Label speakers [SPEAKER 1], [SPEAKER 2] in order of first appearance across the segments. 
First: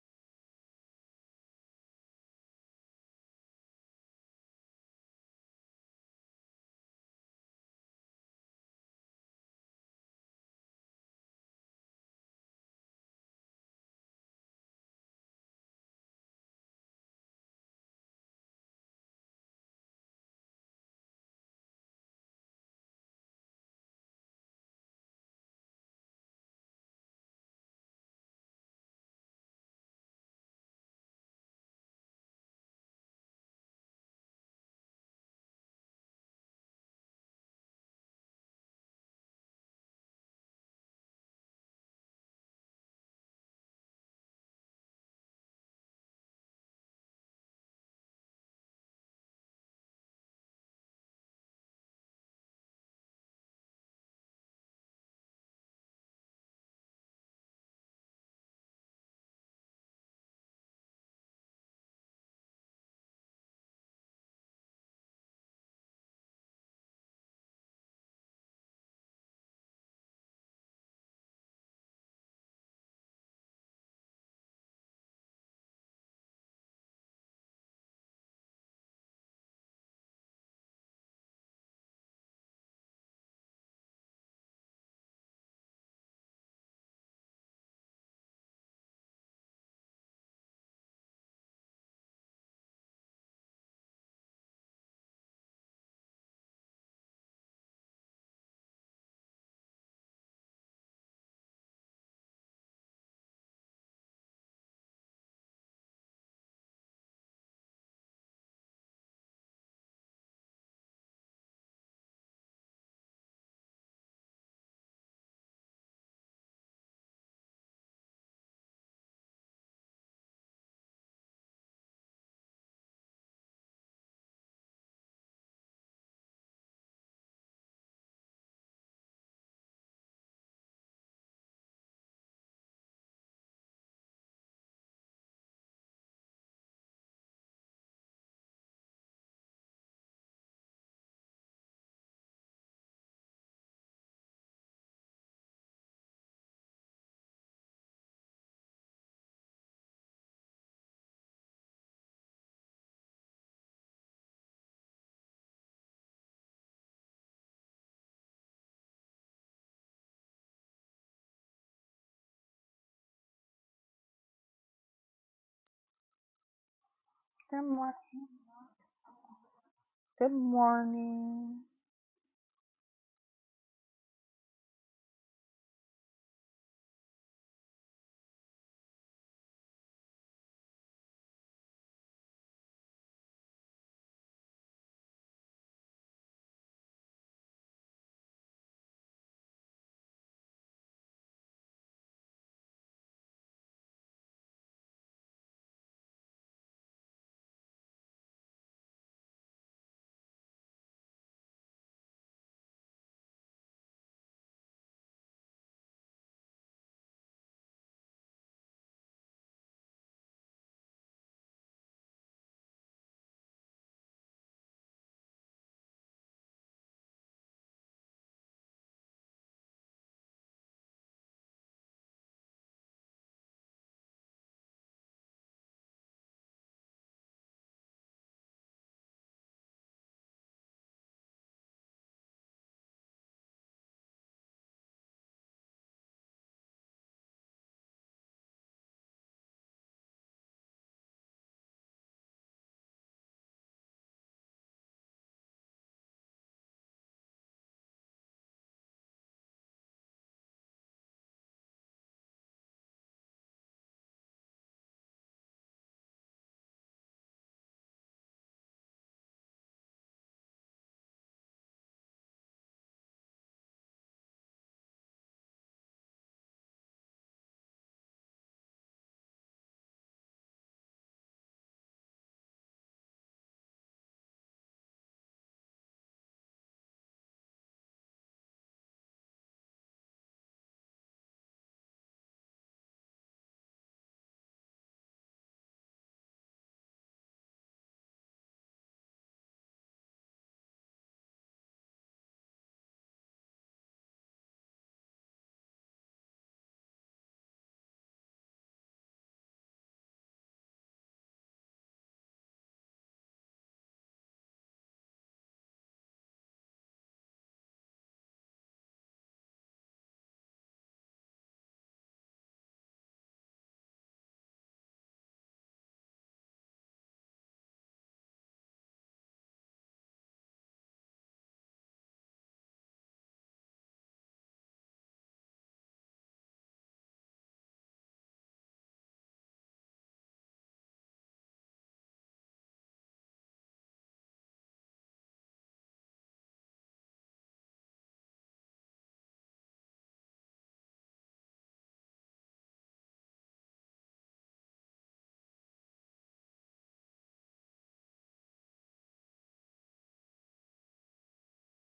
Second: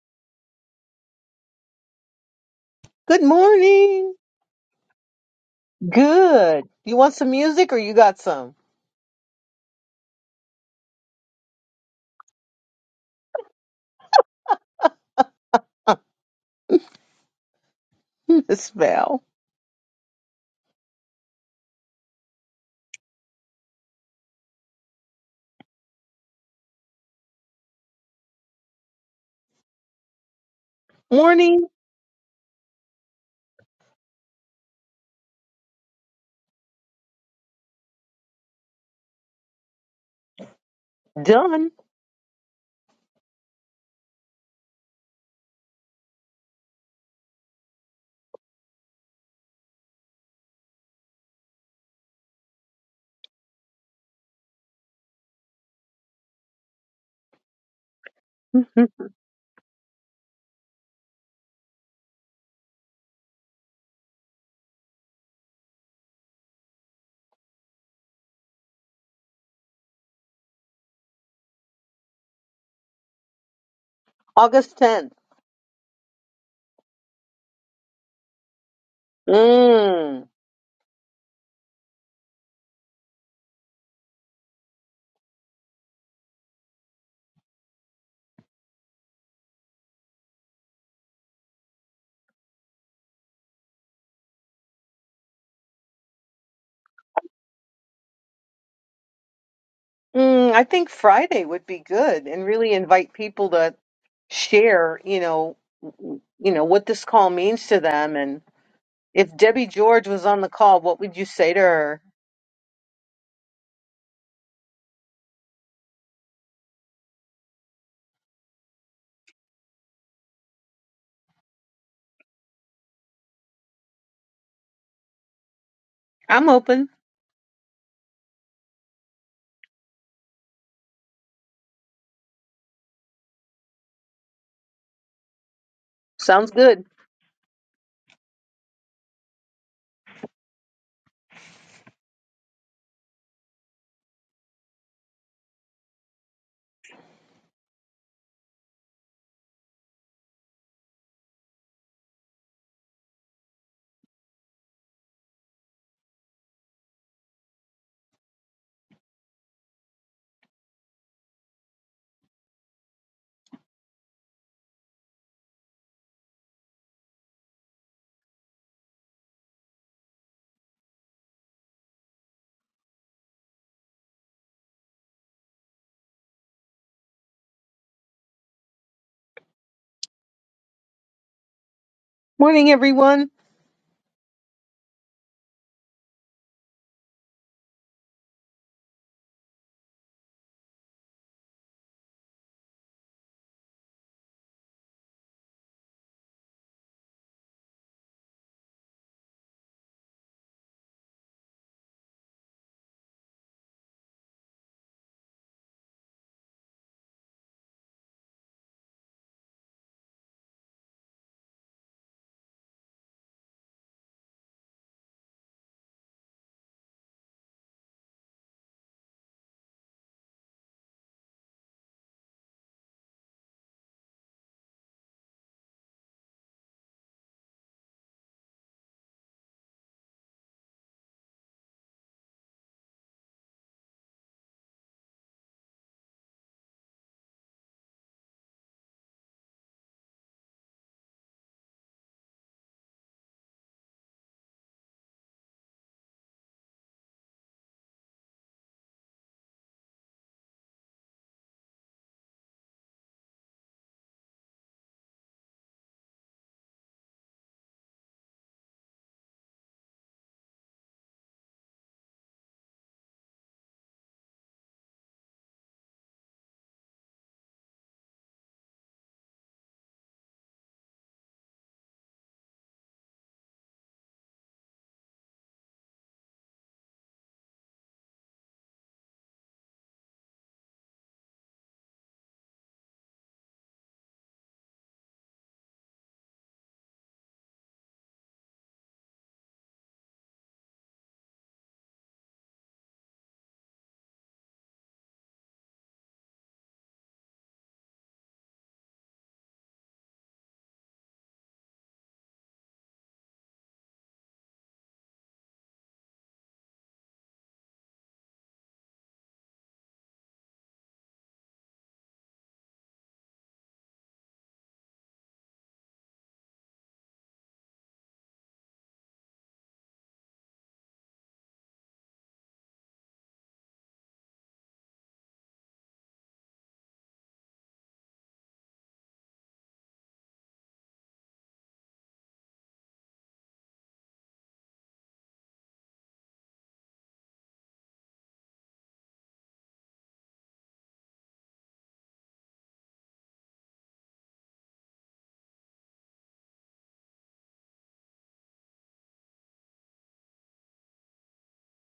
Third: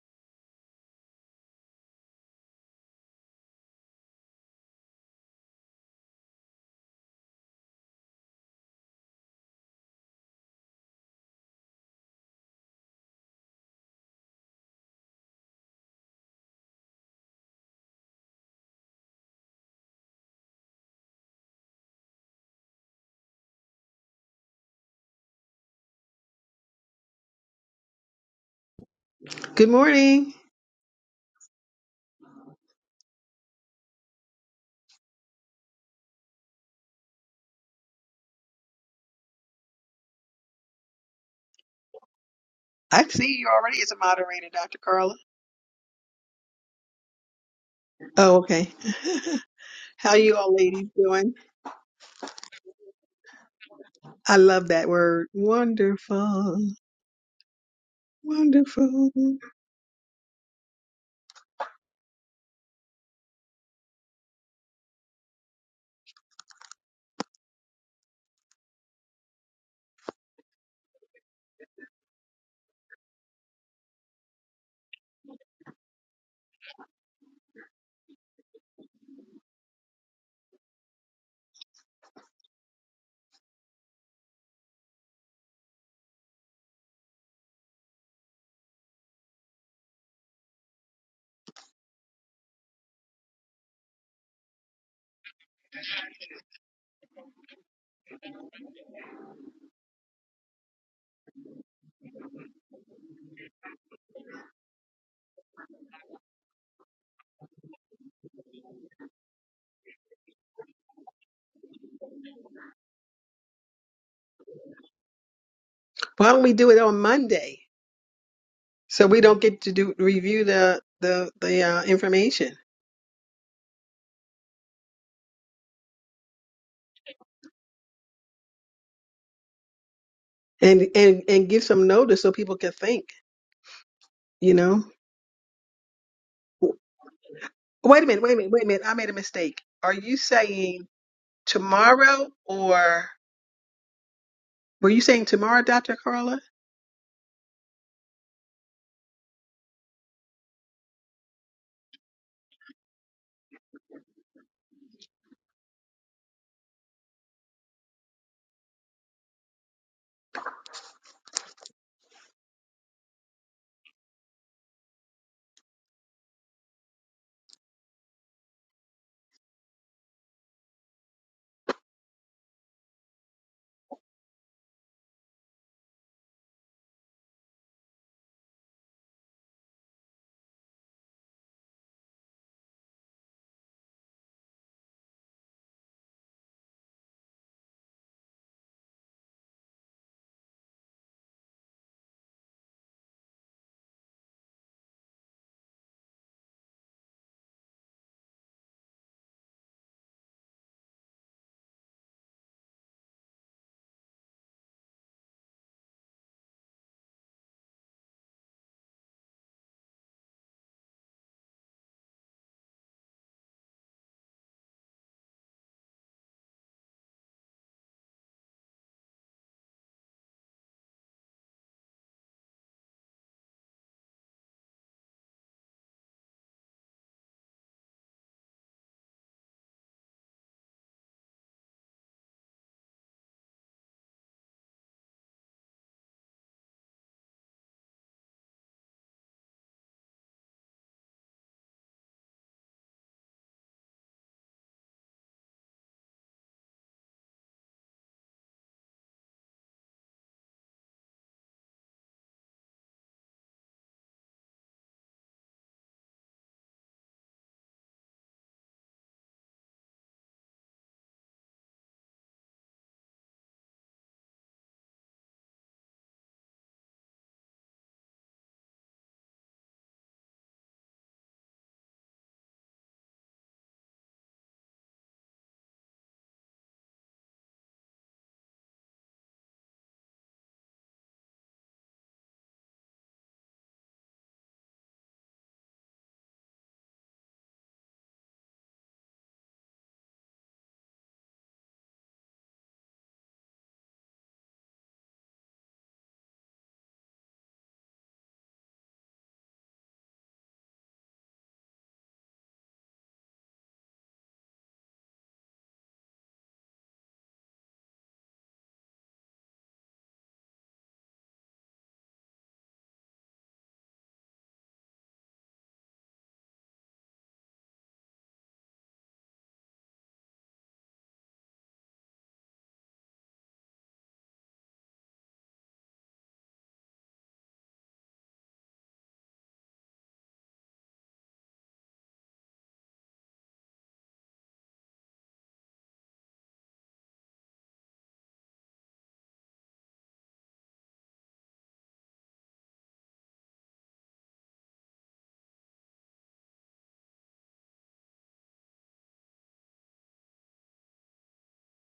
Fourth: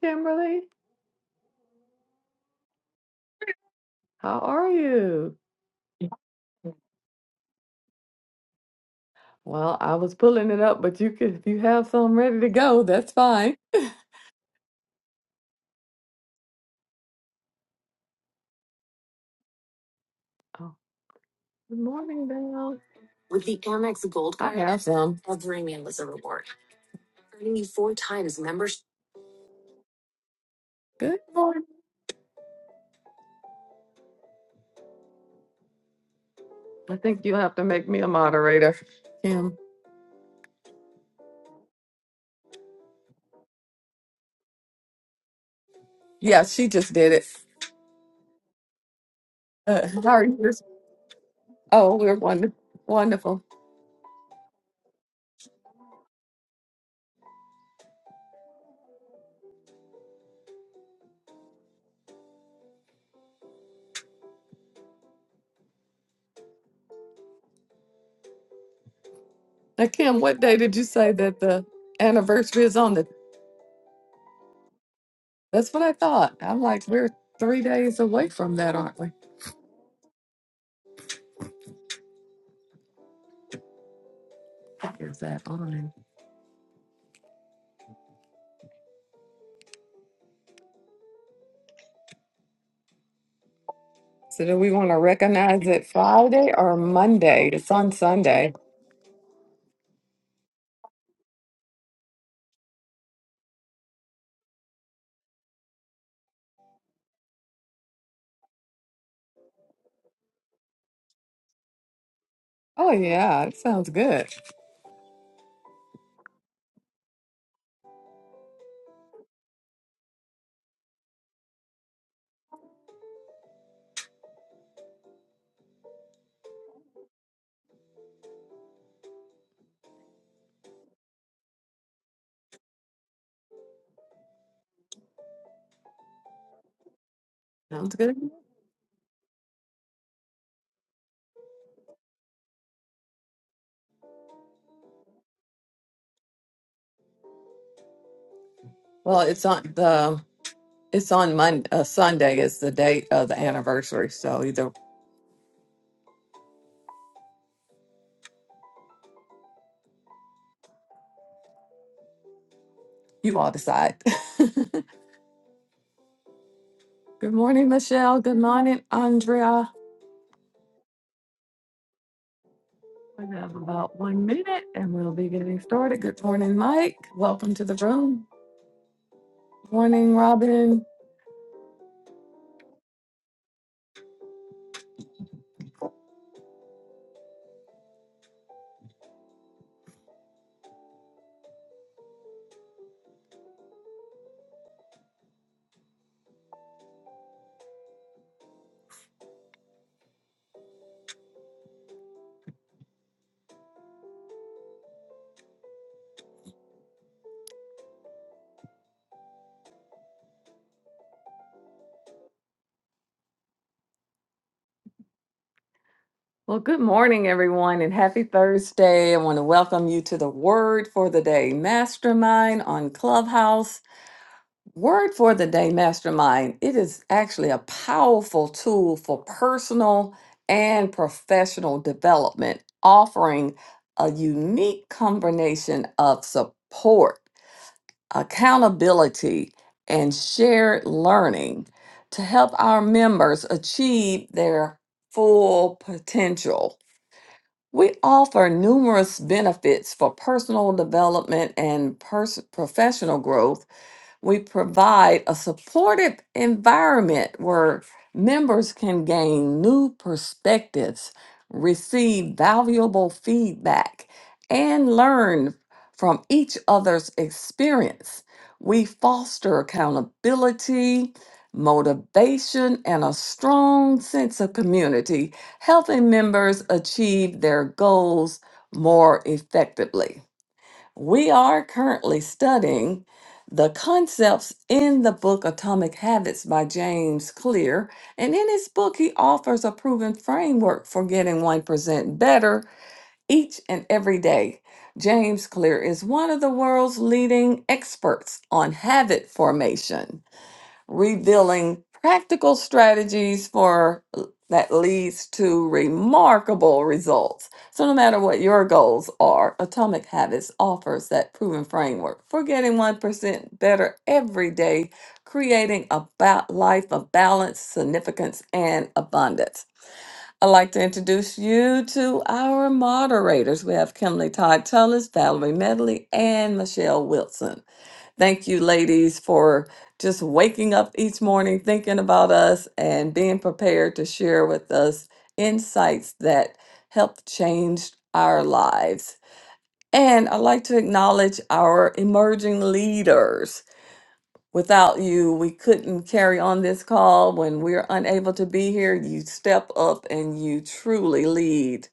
[SPEAKER 1] Kimberly.
[SPEAKER 2] Good morning.
[SPEAKER 1] How are you?
[SPEAKER 2] Good. You want some music or you got some?
[SPEAKER 1] Well, I was pulling it up, but you could if you have some ready to go, that's fine.
[SPEAKER 2] This Val.
[SPEAKER 1] Oh, good morning, Dale. With the Amex Gold Card, I have some. Every meal is a reward, earning you four times membership.
[SPEAKER 3] Good morning.
[SPEAKER 1] Good
[SPEAKER 2] Morning.
[SPEAKER 1] morning. I think you'll have to make me a moderator, Kim.
[SPEAKER 2] Done.
[SPEAKER 3] I see you already as a moderator, Dr. Carla.
[SPEAKER 1] Yeah, she just did it.
[SPEAKER 3] Oh, okay.
[SPEAKER 1] Uh, how
[SPEAKER 3] How
[SPEAKER 1] are
[SPEAKER 3] you
[SPEAKER 1] you?
[SPEAKER 3] all ladies doing?
[SPEAKER 1] Oh, we're wonderful. Wonderful.
[SPEAKER 3] I love that word. Wonderful. Wonderful. Why
[SPEAKER 1] Now, Kim, what day did you say that the anniversary is on? the?
[SPEAKER 2] August 10th.
[SPEAKER 1] That's what I thought. I'm like, we're three days away from that, aren't we?
[SPEAKER 2] Mm.
[SPEAKER 1] Is that on? So do we want to recognize it Friday or Monday? It's on Sunday.
[SPEAKER 2] Mm, I think Friday would be good and really invite people to share, you know, w- you know what this call means to them and if Debbie George was on the call, what would you say to her?
[SPEAKER 1] Oh yeah, it sounds good.
[SPEAKER 3] don't we do it on Monday? So we don't get to do review the the the uh, information
[SPEAKER 2] I'm open.
[SPEAKER 3] and and and give some notice so people can think, you know.
[SPEAKER 2] Sounds
[SPEAKER 3] W-
[SPEAKER 2] good.
[SPEAKER 1] Sounds
[SPEAKER 3] Wait a
[SPEAKER 1] good.
[SPEAKER 3] minute, wait a minute, wait a minute. I made a mistake. Are you saying tomorrow or were you saying tomorrow, Dr. Carla?
[SPEAKER 1] Well, it's on the it's on Monday. Uh, Sunday is the date of the anniversary. So either you all decide. good
[SPEAKER 4] Good
[SPEAKER 1] morning, Michelle.
[SPEAKER 4] morning.
[SPEAKER 1] Good morning, Andrea.
[SPEAKER 4] Good morning.
[SPEAKER 1] We have about one minute, and we'll be getting started. Good morning, Mike. Welcome to the room. Morning, Robin.
[SPEAKER 2] Morning everyone.
[SPEAKER 1] Well, good morning, everyone, and happy Thursday. I want to welcome you to the Word for the Day Mastermind on Clubhouse. Word for the Day Mastermind, it is actually a powerful tool for personal and professional development, offering a unique combination of support, accountability, and shared learning to help our members achieve their full potential. We offer numerous benefits for personal development and pers- professional growth we provide a supportive environment where members can gain new perspectives, receive valuable feedback, and learn from each other's experience. We foster accountability, motivation, and a strong sense of community, helping members achieve their goals more effectively. We are currently studying the concepts in the book Atomic Habits by James Clear. And in his book, he offers a proven framework for getting 1% better each and every day. James Clear is one of the world's leading experts on habit formation revealing practical strategies for uh, that leads to remarkable results. So no matter what your goals are, Atomic Habits offers that proven framework for getting 1% better every day, creating a ba- life of balance, significance, and abundance. I'd like to introduce you to our moderators. We have Kimberly Todd Tullis, Valerie Medley, and Michelle Wilson. Thank you, ladies, for just waking up each morning thinking about us and being prepared to share with us insights that help change our lives. And I'd like to acknowledge our emerging leaders. Without you, we couldn't carry on this call. When we're unable to be here, you step up and you truly lead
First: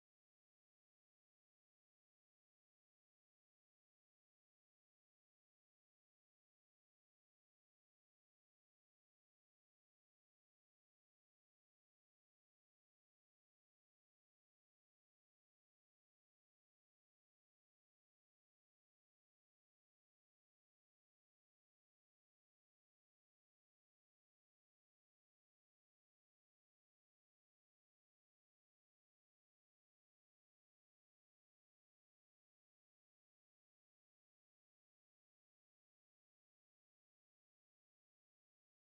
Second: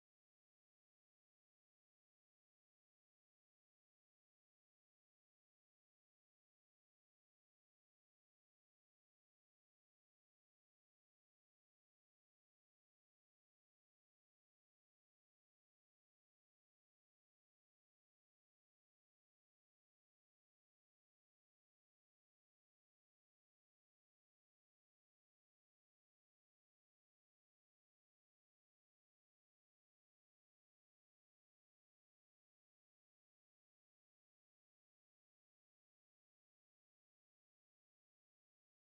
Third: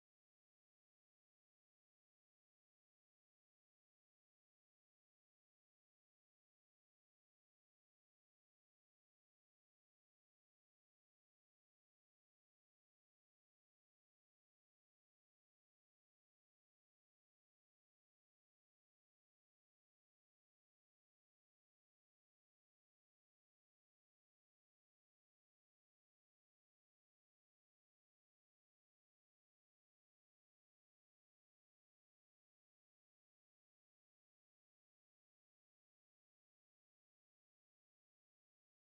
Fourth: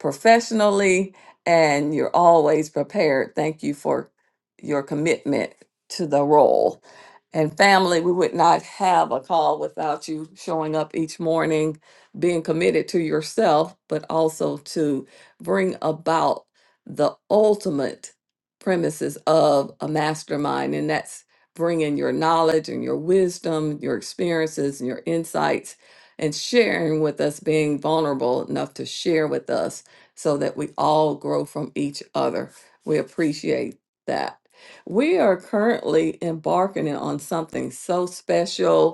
[SPEAKER 1] professionally, and you're always prepared. Thank you for your commitment to the role. And family, we would not have a call without you showing up each morning, being committed to yourself, but also to bring about the ultimate premises of a mastermind. And that's Bring in your knowledge and your wisdom, your experiences and your insights, and sharing with us, being vulnerable enough to share with us so that we all grow from each other. We appreciate that. We are currently embarking on something so special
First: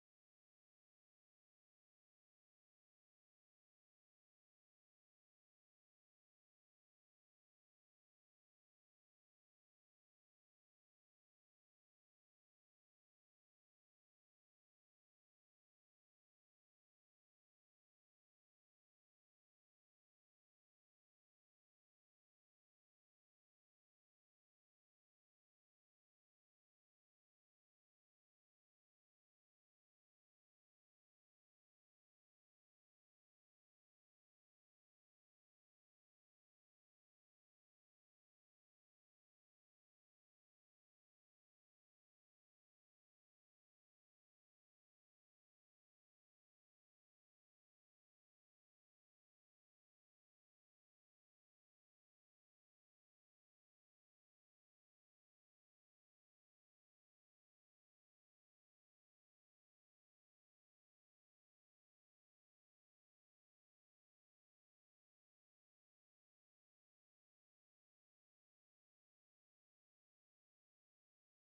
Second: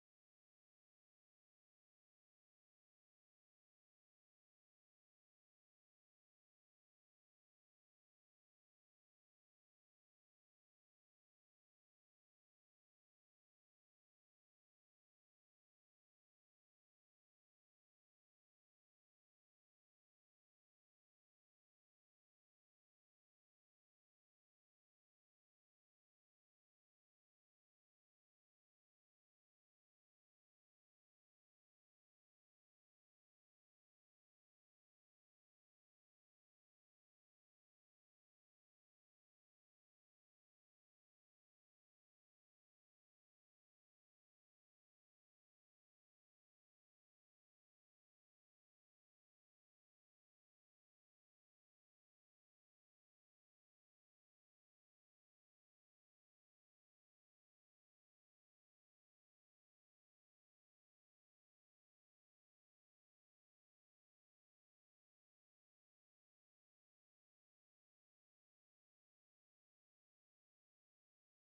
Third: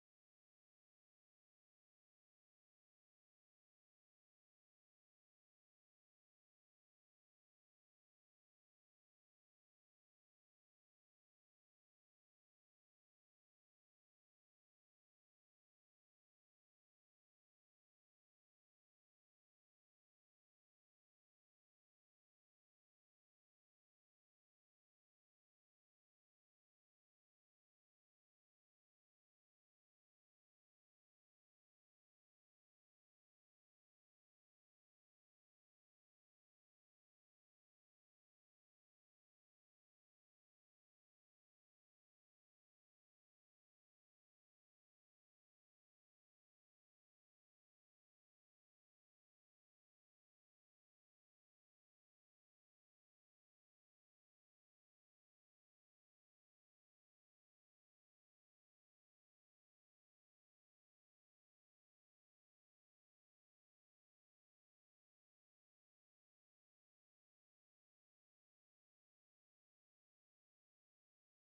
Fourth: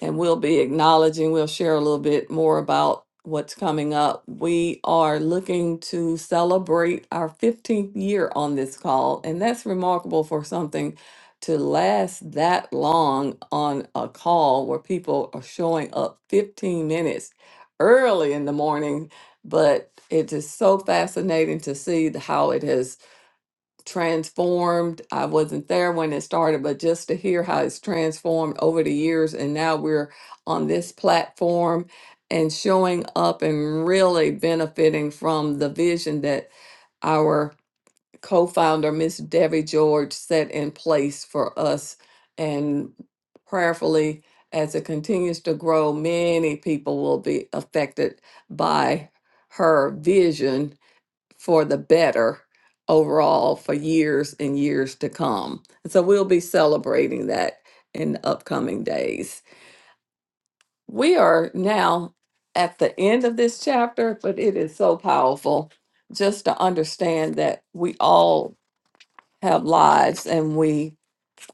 [SPEAKER 1] and we'll be acknowledging, we'll share a little bit more about what's coming up. We are looking to celebrate our 15th year on this call, and that's remarkable for something to last that long on a call where people are showing up 15 minutes early in the morning, but it is so fascinating to see the- how it has transformed. I wasn't there when it started, but just to hear how it's transformed over the years. And now we're on this platform and showing up and really benefiting from the vision that our co founder, Miss Debbie George, set in place for us. And prayerfully, as it continues to grow, many people will be affected by her vision for the better overall for years and years to come. And so we'll be celebrating that in the upcoming days. We are now at the end of this chapter, but it is so powerful just to understand that we all have lives and we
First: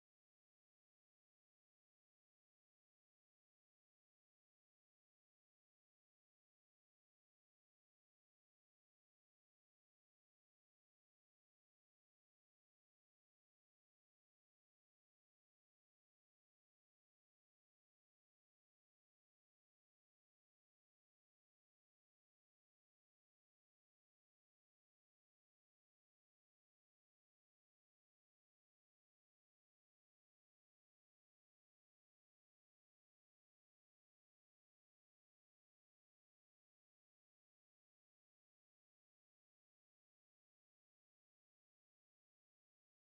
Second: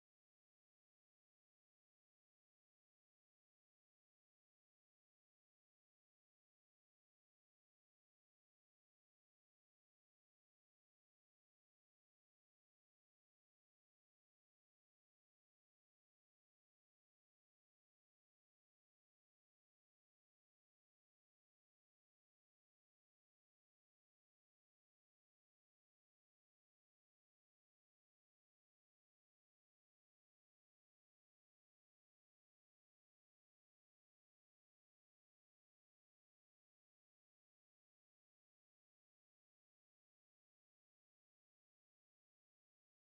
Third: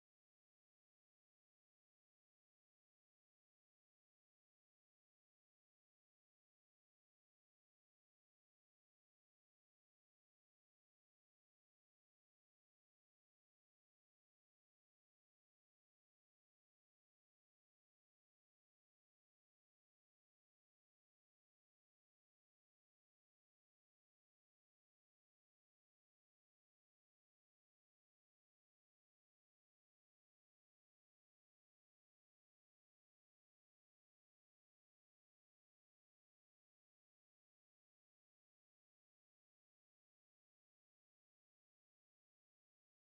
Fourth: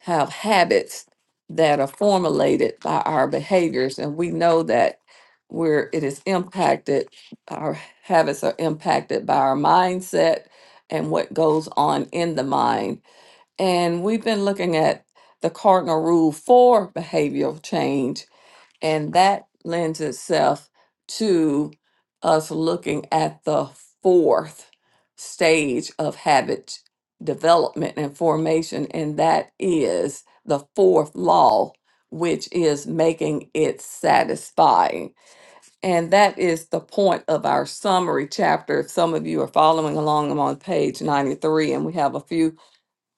[SPEAKER 1] have habits that are formulated by our behaviors and we know that where it is impacted our habits are impacted by our mindset and what goes on in the mind and we've been looking at the cardinal rule for behavioral change and that lends itself to us looking at the fourth stage of habit development and formation, and that is the fourth law, which is making it satisfying. And that is the point of our summary chapter. If some of you are following along, I'm on page 93, and we have a few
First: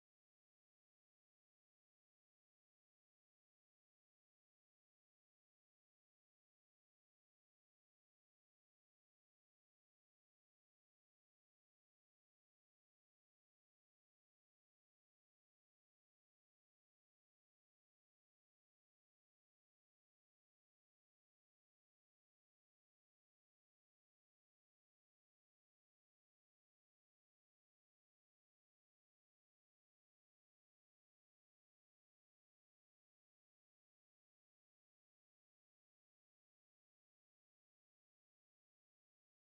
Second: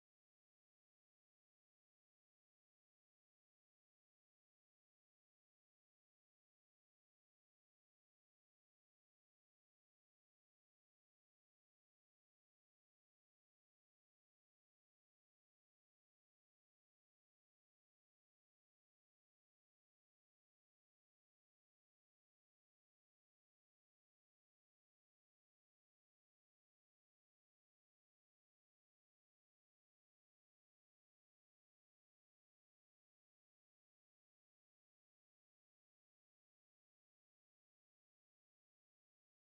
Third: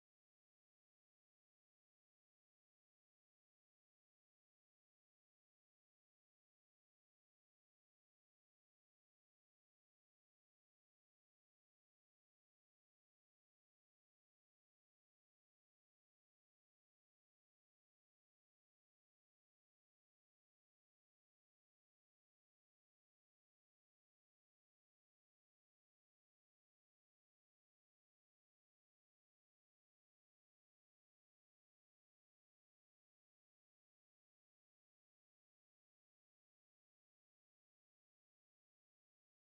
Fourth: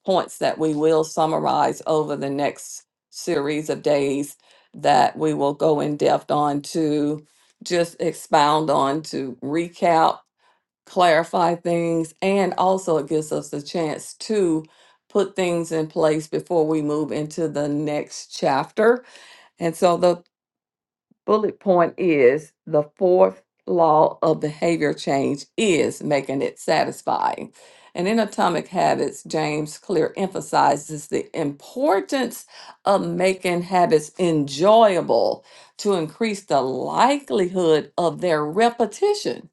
[SPEAKER 1] points that we will summarize over the next series of days that we will go in depth on to just expound on to recap, clarify things, and also it gives us a chance to put things in place before we move into the next chapter. And so the bullet point is the fourth law of behavior change is making it satisfying. And in Atomic Habits, James Clear emphasizes the importance of making habits enjoyable to increase the likelihood of their repetition.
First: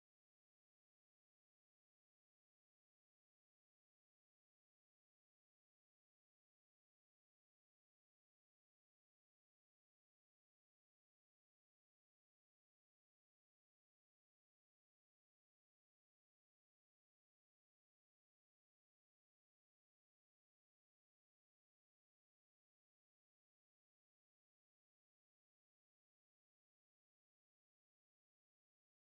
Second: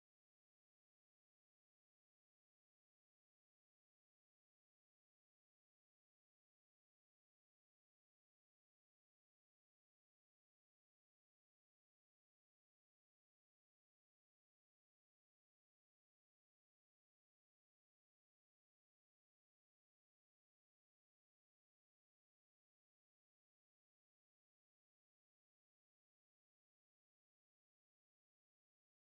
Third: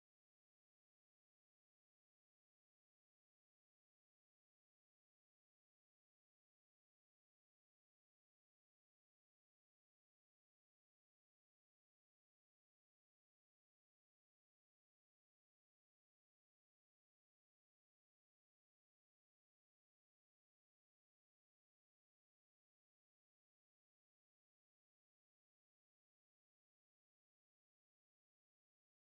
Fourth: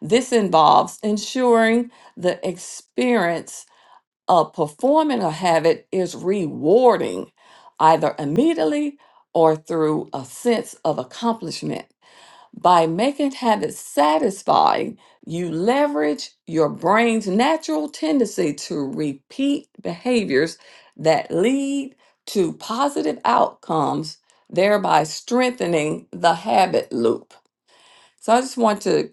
[SPEAKER 1] This involves ensuring the experience uh, performing a habit is rewarding, either immediately or through a sense of accomplishment. By making habits satisfying, you leverage your brain's natural tendency to repeat behaviors that lead to positive outcomes, thereby strengthening the habit loop. So I just want to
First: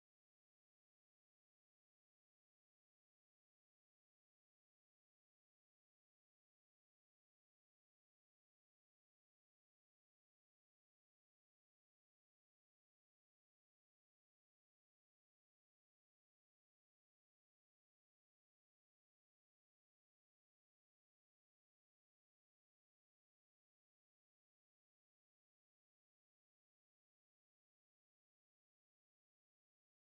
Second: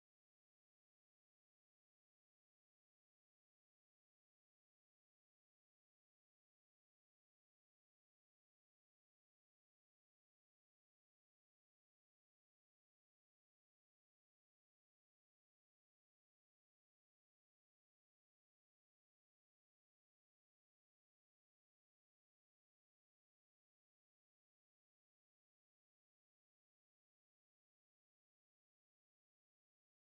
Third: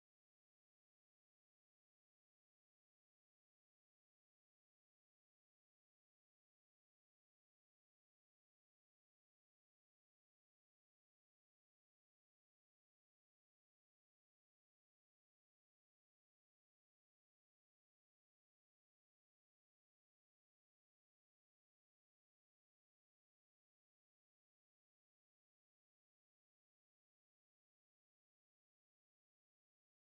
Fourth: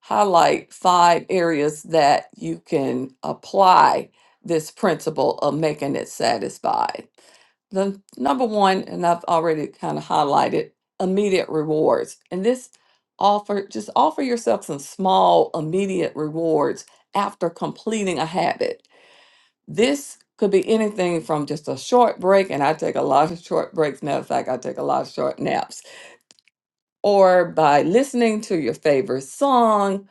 [SPEAKER 1] highlight five areas that you can apply this principle of making it satisfied. The number one, and I've already kind of highlighted, immediate rewards. And this offer, just offer yourself some small, immediate rewards after completing a habit. This could be anything from just a short break, and I take a lot of short breaks. Matter of fact, I take a lot of short naps, or by listening to your favorite song,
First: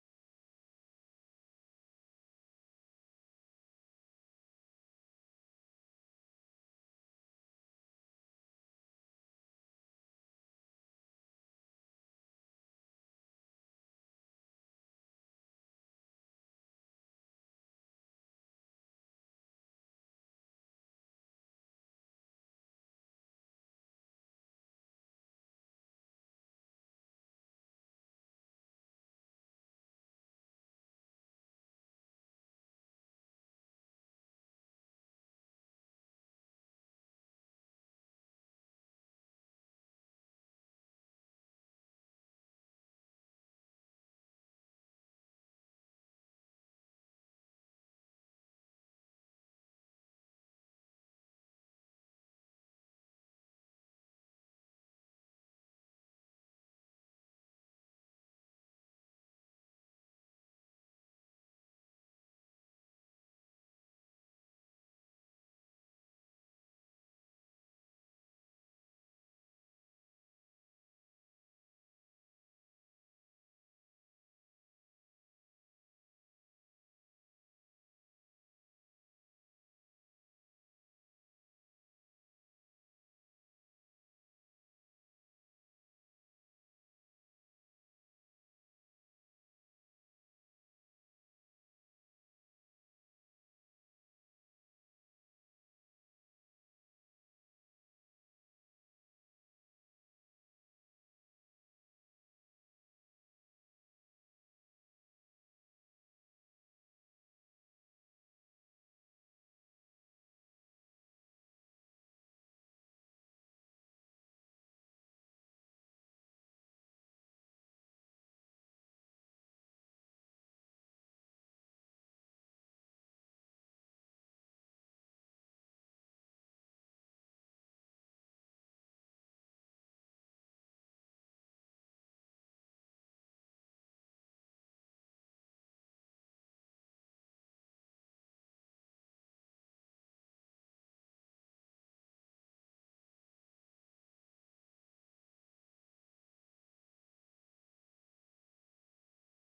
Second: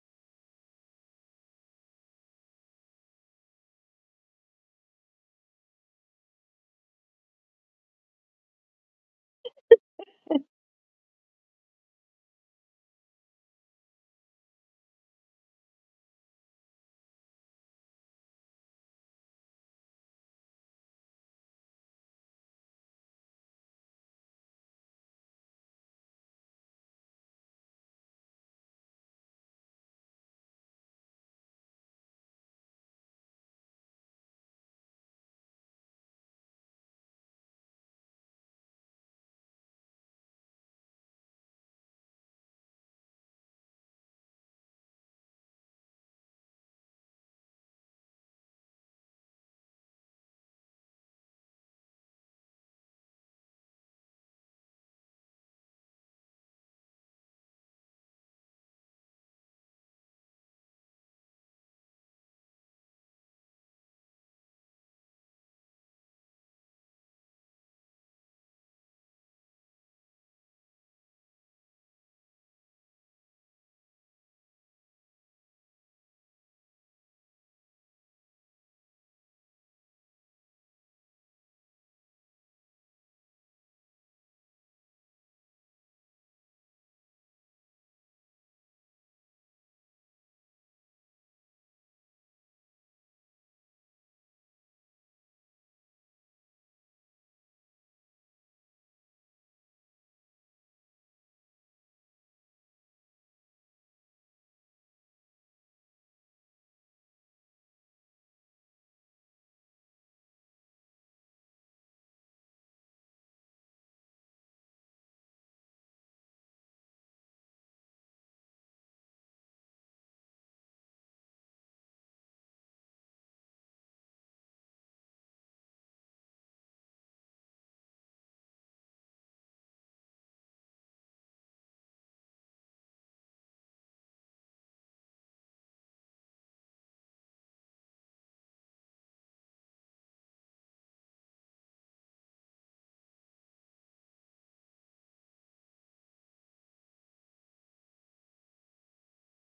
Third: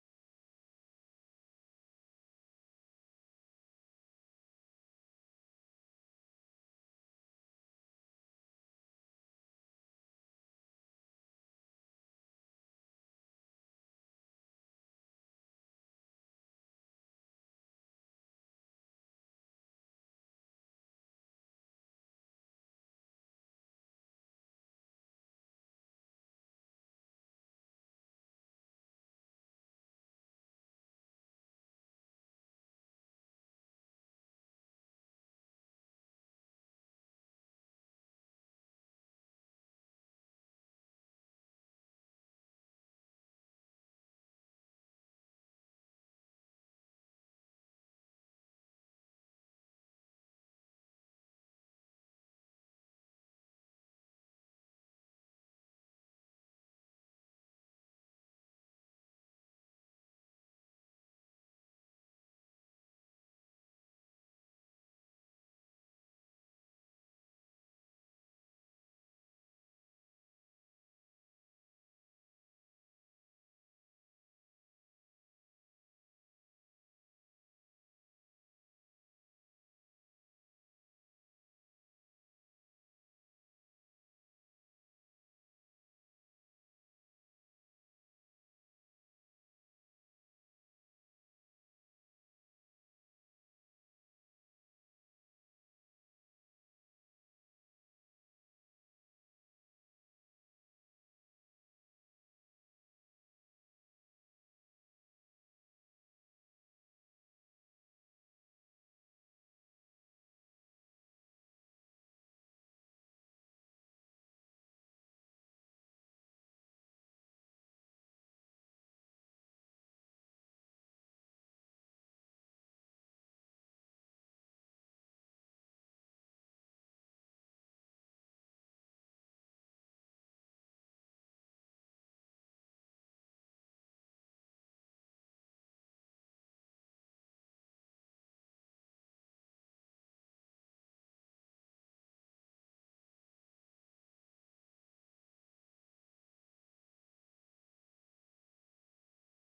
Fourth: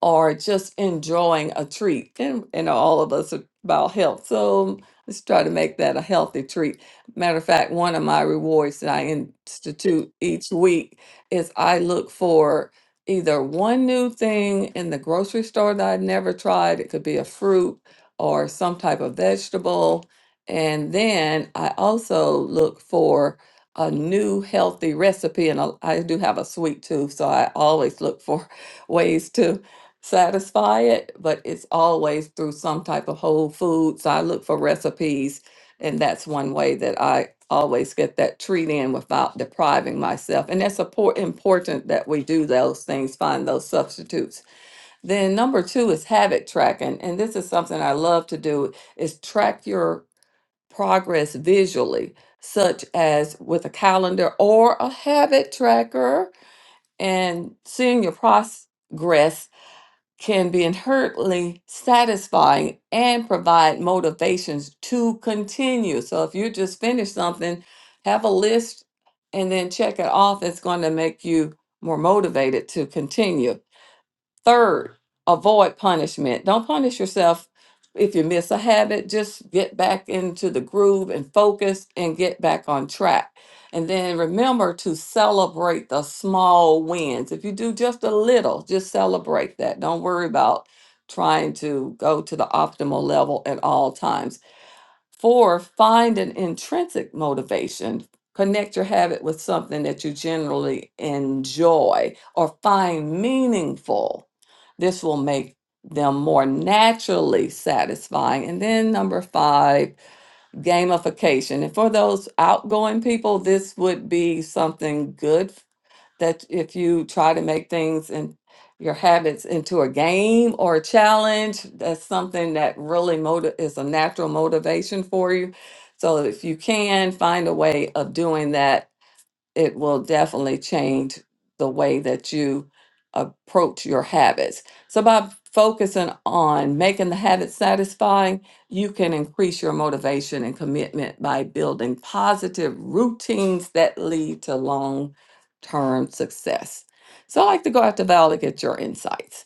[SPEAKER 1] or just enjoying a treat. And, and all of us are about health. So let's try to make that a healthy treat. Matter of fact, one of my rewards that I institute each week is I look for either one new thing in the grocery store that I'd never tried. It could be a fruit or some type of vegetable. And then I also look for a new healthy recipe. And I I do have a sweet tooth, so I always look for ways to satisfy it, but it's always through some type of whole foods. so I look for recipes, and that's one way that I always get that treat in without depriving myself. And that's appor- important that we do those things, find those substitutes. Then number two is habit tracking, and this is something I love to do is track your progress visually, such as with a calendar or a habit tracker and seeing your process can be inherently satisfying and provide motivations to continue. So if you just finish something, have a list and then check it off. It's going to make you more motivated to continue. Third, avoid punishment. Don't punish yourself if you miss a habit. Just get back into the groove and focus and get back on track. And then remember to celebrate the small wins. If you do just a little, just celebrate that. Don't worry about trying to go to the optimal level at all times Four, find an intrinsic motivation. Connect your habit with something that you generally enjoy or find meaningful. This will make them more naturally satisfying. And then number five, gamification. And for those outgoing people, this would be something good that if you try to make things and your habits into a game or a challenge, that's something that really motive is a natural motivation for you. So if you can find a way of doing that it will definitely change the way that you approach your habits. So, by focusing on making the habit satisfying, you can increase your motivation and commitment by building positive routines that lead to long term success. So, I'd like to go out to Val to get your insights.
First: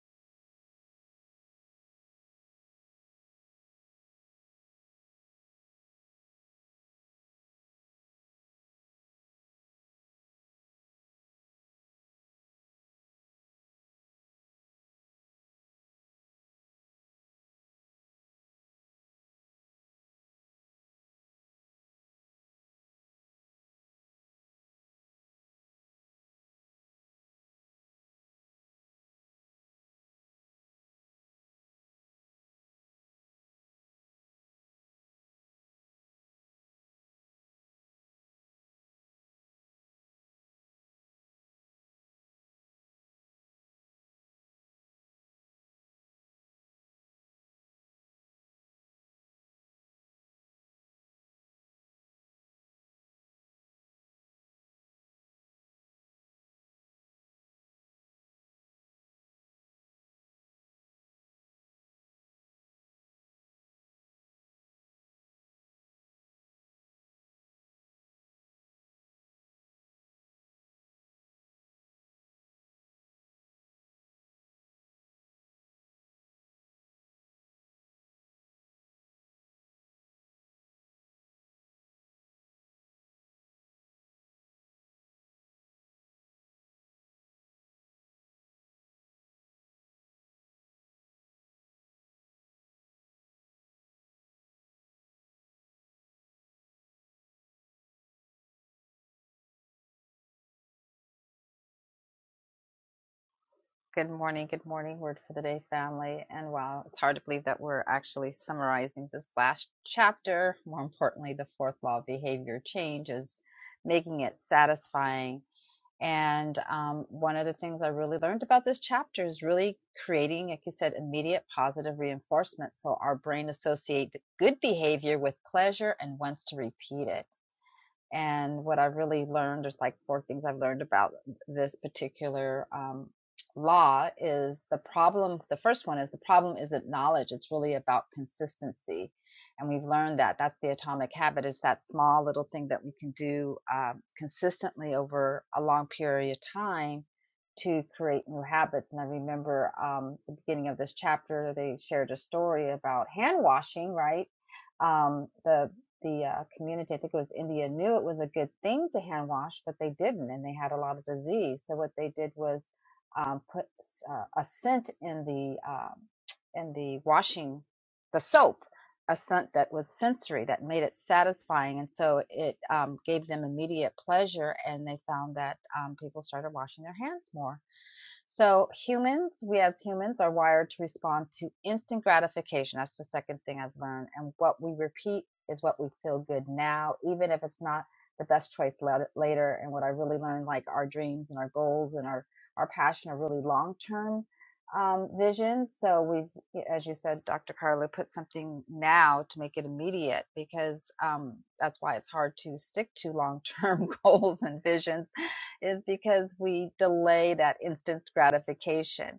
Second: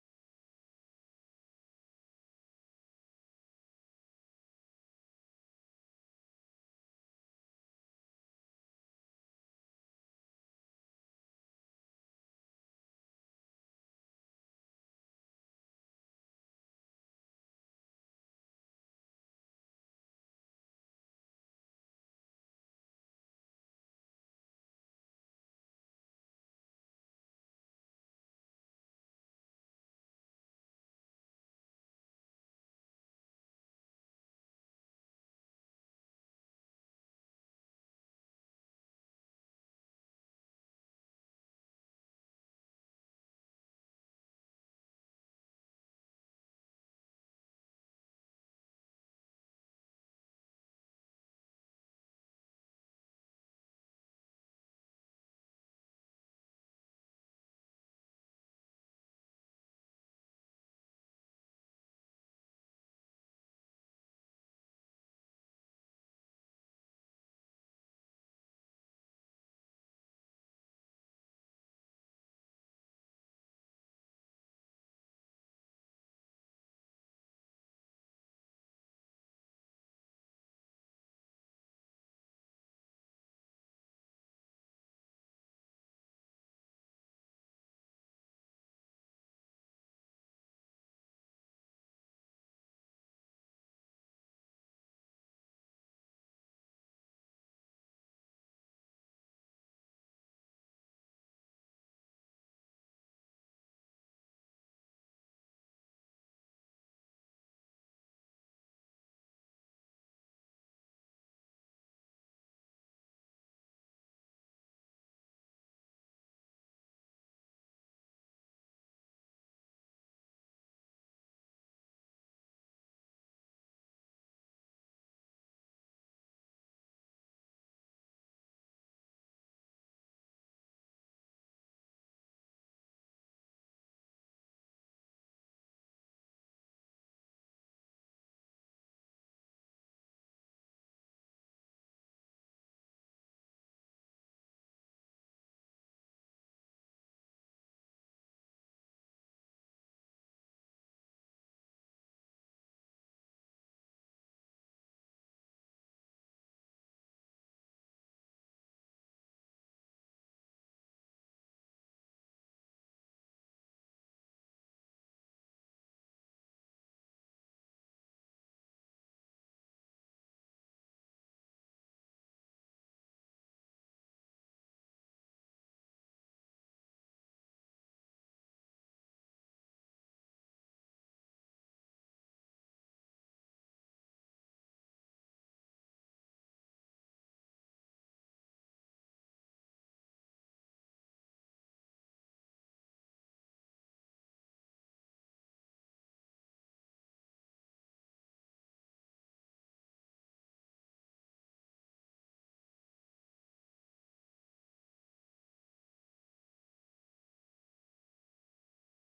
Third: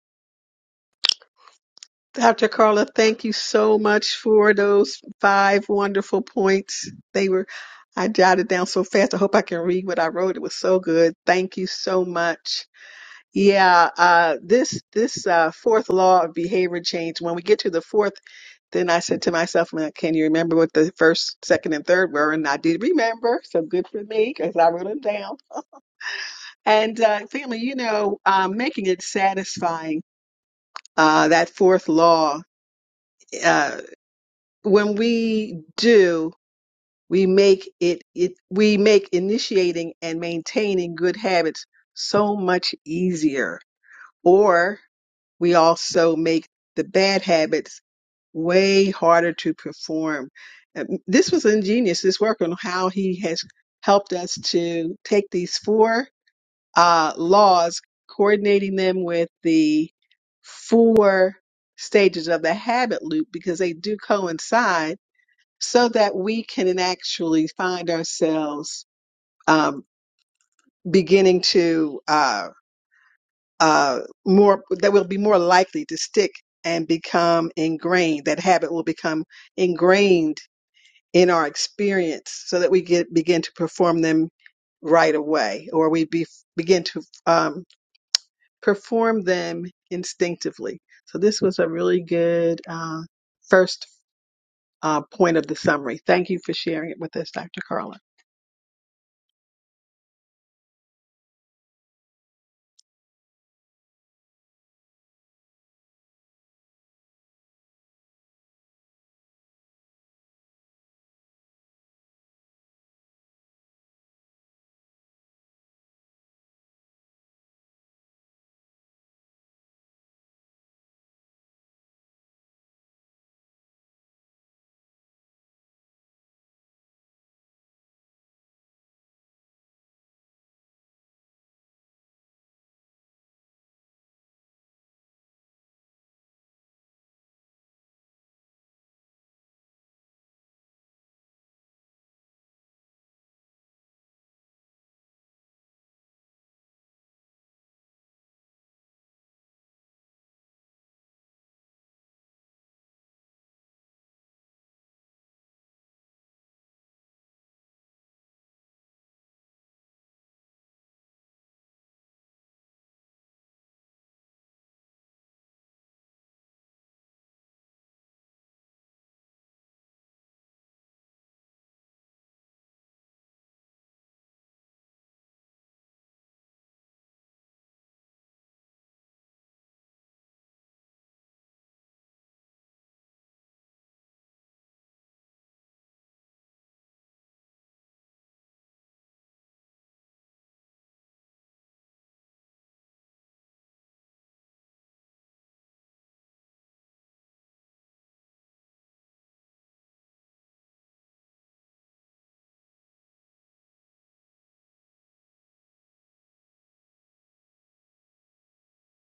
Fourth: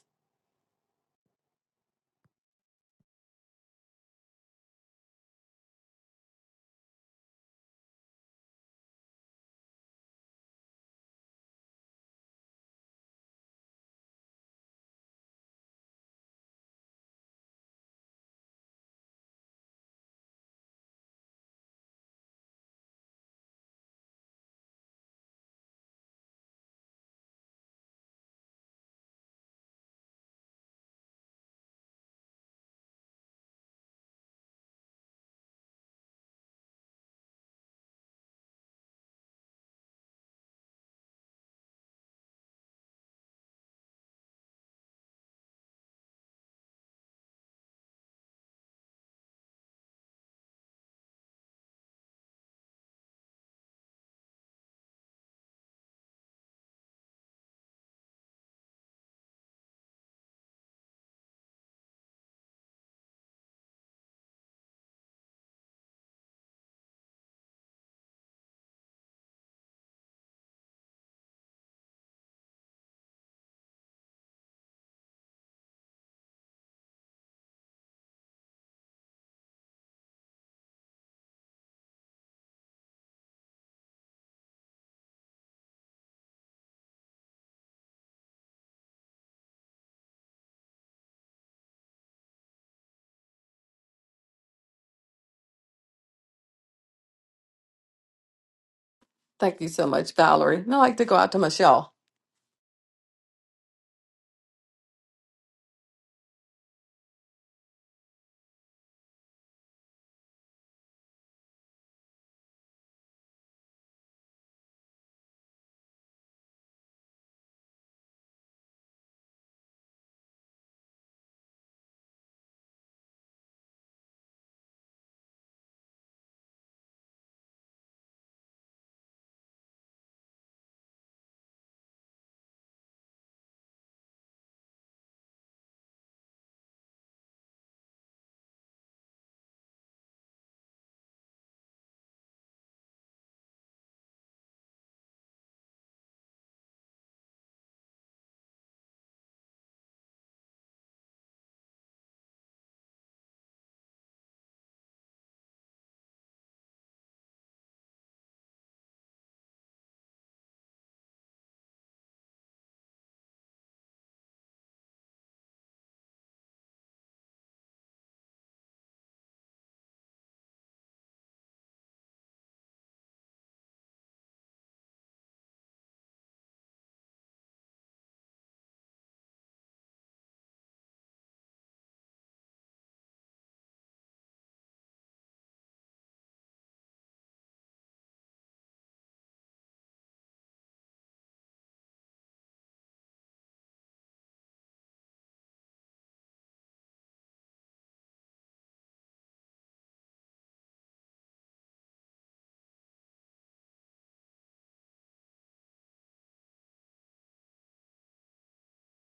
[SPEAKER 3] Dr. Carla, thank you so much for those five wonderful points. They were, I jotted down so fast. I hope I can read what I wrote. It was so good. Thank you so much. Yeah, uh, this this uh, fourth law of behavior change. When we get to the fourth, then I said to myself, "Man, "Can you remember what the first, second, and third were?" And I did remember, so good for me because I wrote them down. And uh, family, you know, um, making it satisfying. Uh, that fourth law. Uh, when we do, we make it, it. We make initiating and maintaining good habits so much easier. Or we also make the bad habits way harder to perform. Um, This was ingenious, this work on how he has helped us to take these four uh, laws, coordinating them with the four stages of the habit loop because they do coincide so that we can actually find ourselves um, beginning to uh, uh, more that will be more likely to stick and become ingrained. That habit will become ingrained in our experience, so that we get begin to perform them right away, or we be, begin to um, perform them instinctively. So this was a really good uh, first uh, point of the summary. Thank you for sharing it with us, Dr. Carla.
[SPEAKER 1] Thank you so much, Valerie. And I'd like to go out to Michelle.
[SPEAKER 4] Good morning. Good morning. Word for the day, family. And wow, it's hard to believe that we're actually summarizing this last chapter. More importantly, the fourth law of behavior change is making it satisfying. And um, one of the things I really learned about this chapter is really creating, like you said, immediate positive reinforcement. So our brain associates good behavior with pleasure and wants to repeat it And what I've really learned, there's like four things I've learned about this particular um, law is the problem. The first one is the problem isn't knowledge. It's really about consistency. And we've learned that that's the atomic habit is that small little thing that we can do um, consistently over a long period of time to create new habits. And I remember um, the beginning of this chapter, they shared a story about hand washing, right? Um, the the uh, community, I think it was India, knew it was a good thing to hand wash, but they didn't, and they had a lot of disease. So what they did was um, put uh, a scent in the um, in the washing the soap, a scent that was sensory that made it satisfying, and so it um, gave them immediate pleasure, and they found that um, people started washing their hands more so, humans, we as humans are wired to respond to instant gratification. That's the second thing I've learned. And what we repeat is what we feel good now, even if it's not the best choice lat- later. And what I really learned like our dreams and our goals and our, our passion are really long term um, vision. So, we've, as you said, Dr. Carla, put something now to make it immediate because um, that's why it's hard to stick to long term goals and visions is because we delay that instant gratification.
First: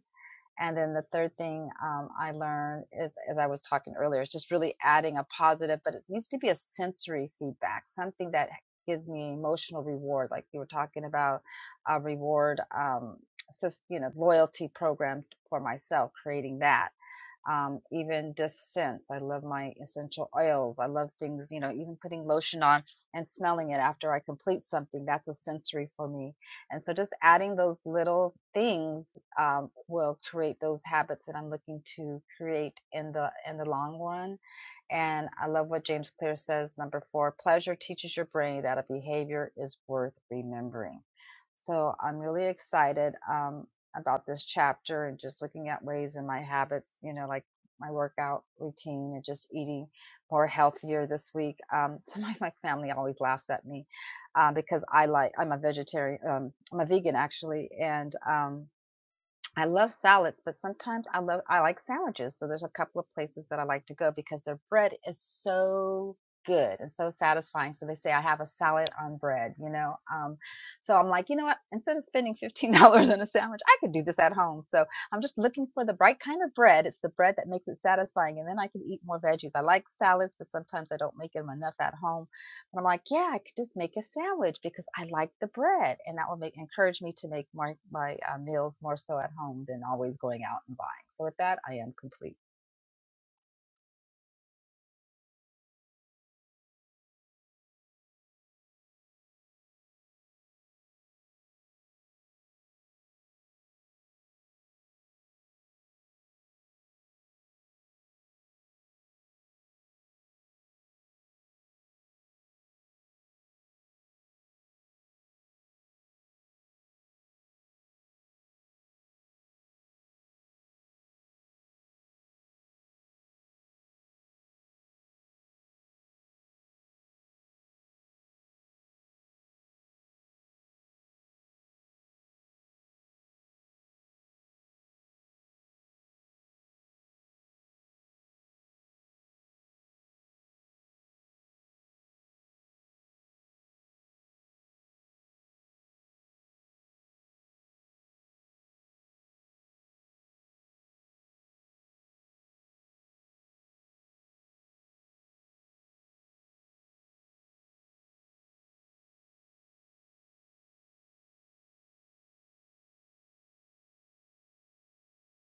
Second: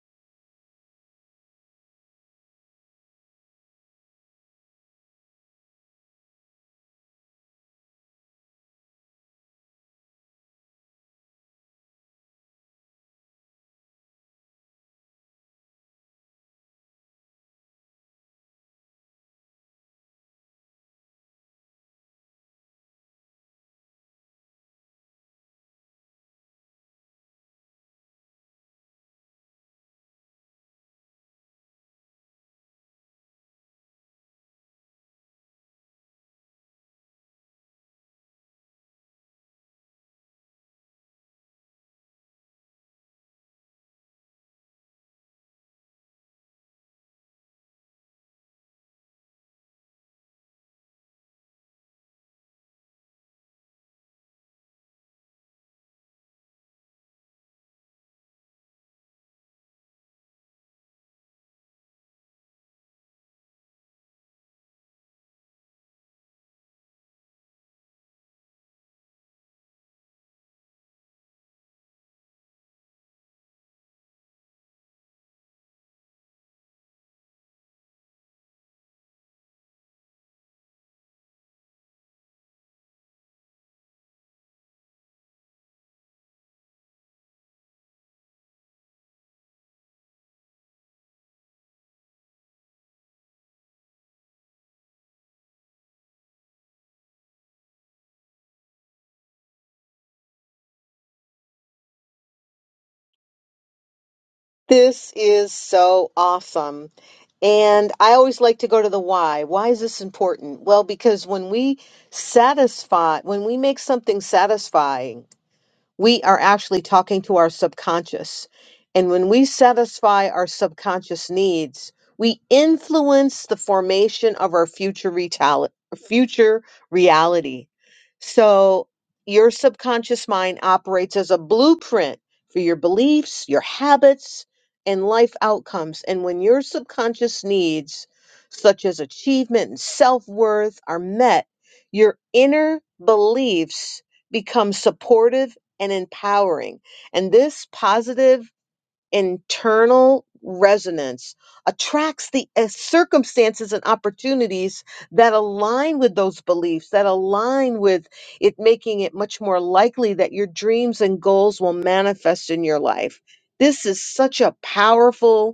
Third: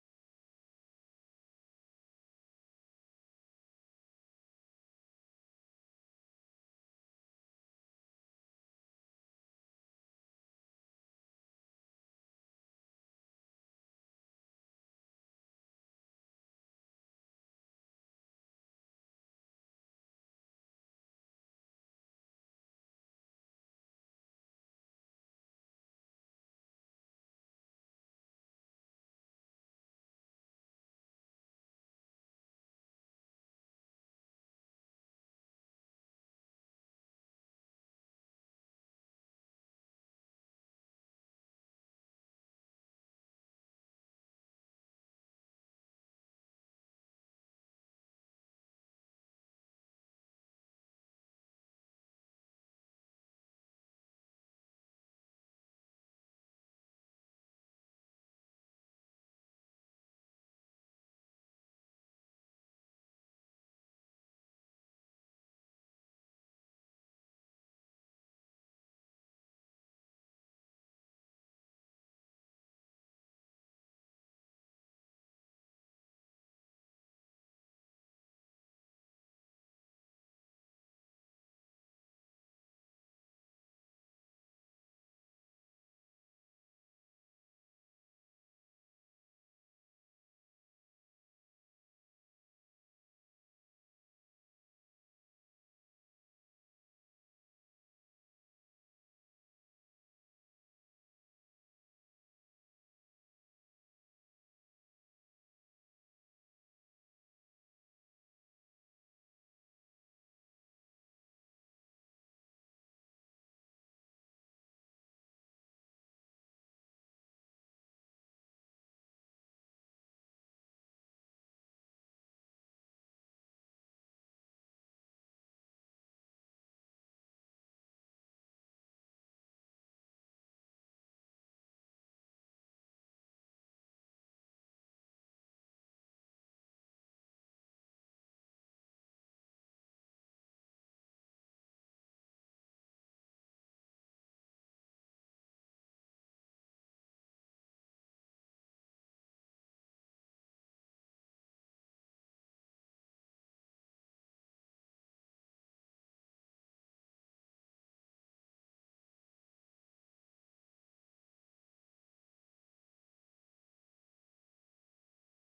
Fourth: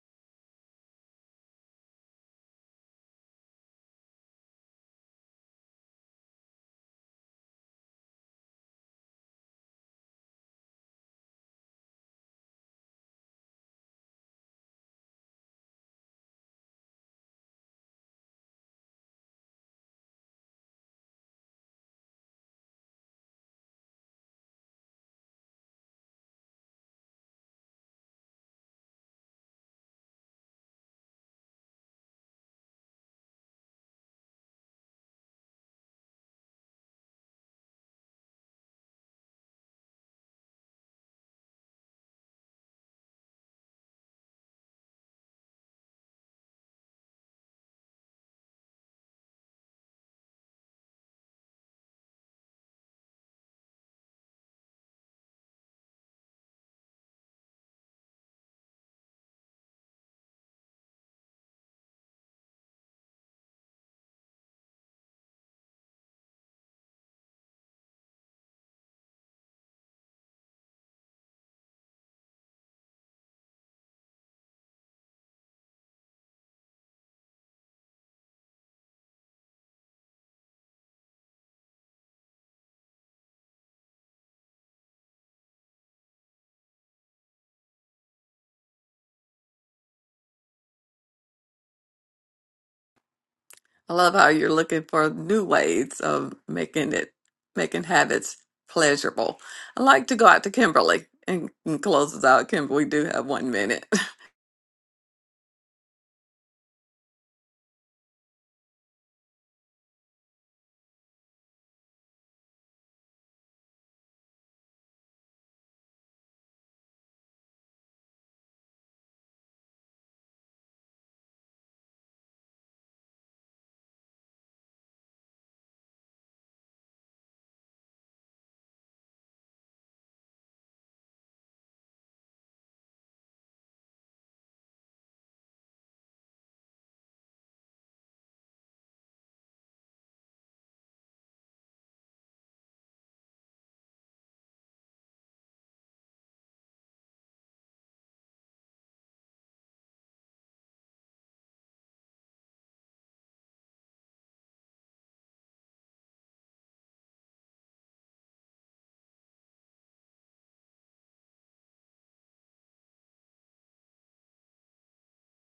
[SPEAKER 4] And then the third thing um, I learned is, as I was talking earlier, is just really adding a positive, but it needs to be a sensory feedback, something that gives me emotional reward. Like you were talking about a reward, um, you know, loyalty program for myself, creating that um, even just scents. I love my essential oils. I love things, you know, even putting lotion on and smelling it after I complete something. That's a sensory for me. And so just adding those little things um, will create those habits that I'm looking to create in the in the long run. And I love what James Clear says. Number four, pleasure teaches your brain that a behavior is worth remembering. So I'm really excited. Um, about this chapter and just looking at ways in my habits, you know, like my workout routine and just eating more healthier this week. Um, so my, my family always laughs at me uh, because I like, I'm a vegetarian, um, I'm a vegan actually. And, um, I love salads, but sometimes I love I like sandwiches. So there's a couple of places that I like to go because their bread is so good and so satisfying. So they say I have a salad on bread, you know. Um, so I'm like, you know what? Instead of spending fifteen dollars on a sandwich, I could do this at home. So I'm just looking for the right kind of bread. It's the bread that makes it satisfying, and then I can eat more veggies. I like salads, but sometimes I don't make them enough at home and I'm like, yeah, I could just make a sandwich because I like the bread. And that will make, encourage me to make my, my uh, meals more so at home than always going out and buying. So with that, I am complete.
[SPEAKER 1] I love how you're looking for new ways of making it, making habits pleasurable. I like to go out to Kimberly and, and close us out. Kimberly, we do have one minute.
[SPEAKER 2] This is so awesome. And I always like to go to the why. Why is this important? Well, because when we satisfy, when we make something satisfying, we are actually talking to our subconscious. And when we satisfy our subconscious needs, we influence the formation of our future retali- future reality. So your subconscious mind operates as a blueprint for your beliefs, your habits, and life outcomes. And when your subconscious needs, such as achievement and self worth, are met, your inner beliefs become supportive and empowering. And this positive internal resonance attracts the uh, circumstances and opportunities that align with those beliefs, that align with it, making it much more likely that your dreams and goals will manifest in your life. This is such a powerful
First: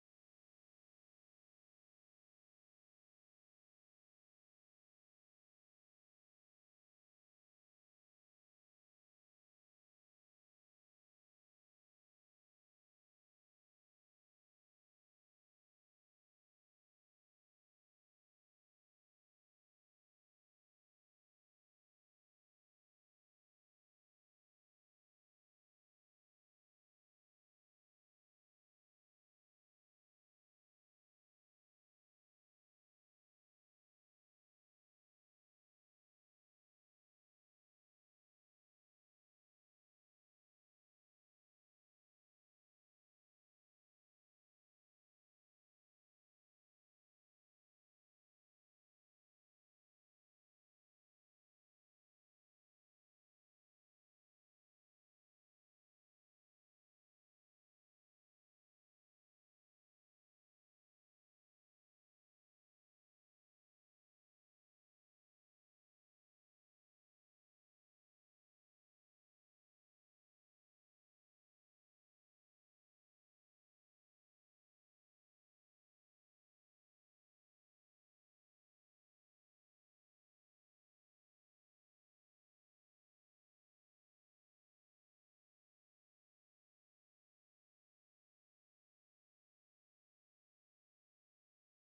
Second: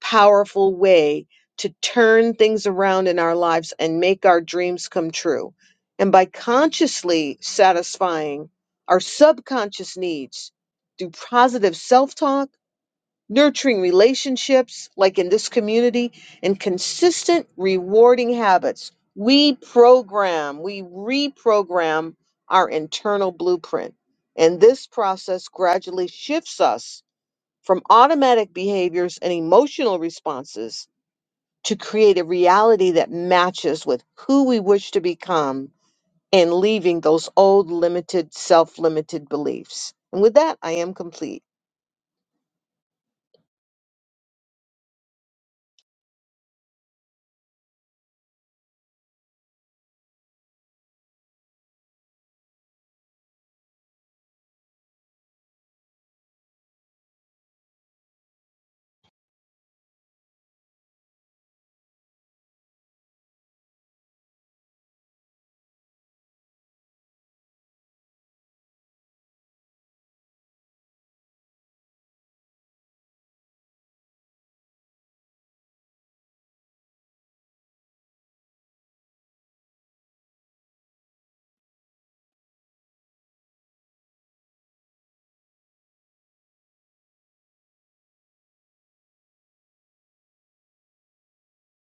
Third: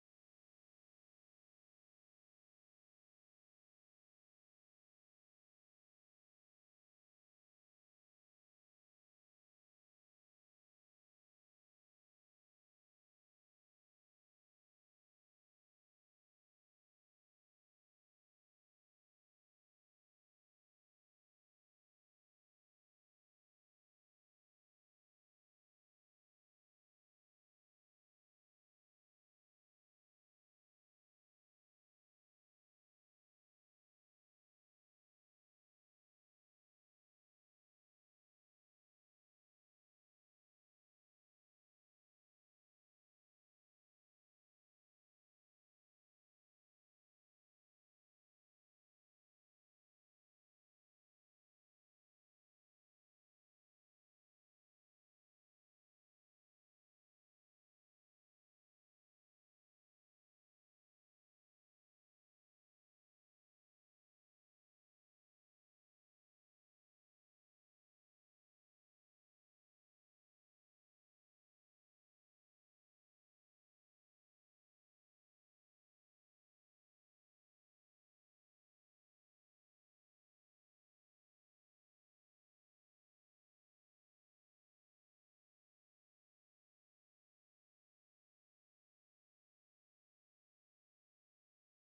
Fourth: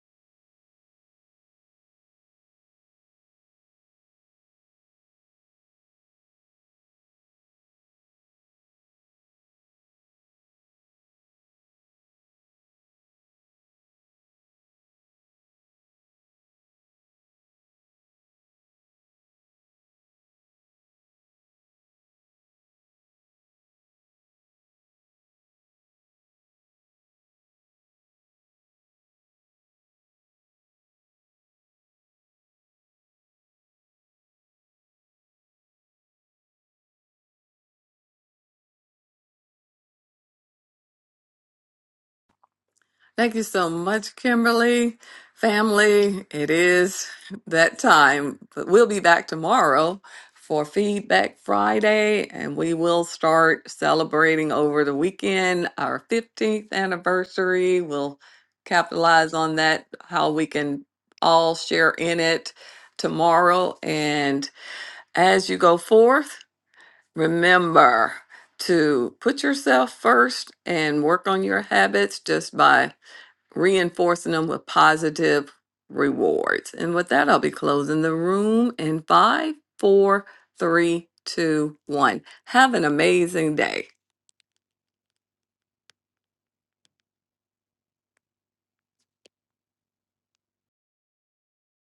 [SPEAKER 2] powerful way to turn things around in our lives and make our dreams come true. And by consciously satisfying our subconscious needs through positive self talk, nurturing relationships, like in this community, and consistent rewarding habits, we program, we reprogram our internal blueprint. And this process gradually shifts us from automatic behaviors and emotional responses to create a reality that matches with who we wish to become and leaving those old limited, self limited beliefs. And with that, I am complete.
[SPEAKER 1] Thank you so much, Kimberly. Family, it is that time. But we'll be back tomorrow for Feedback Friday, and we will start celebrating over the weekend our 15th anniversary. We'll capitalize on that, how we can all share in it tomorrow. And as you go forth, remember to put yourself first and work on your habits just by reinforcing them with positive rewards. And with that, I'll be closing the room in five, four, three, two, one. Have an amazing day.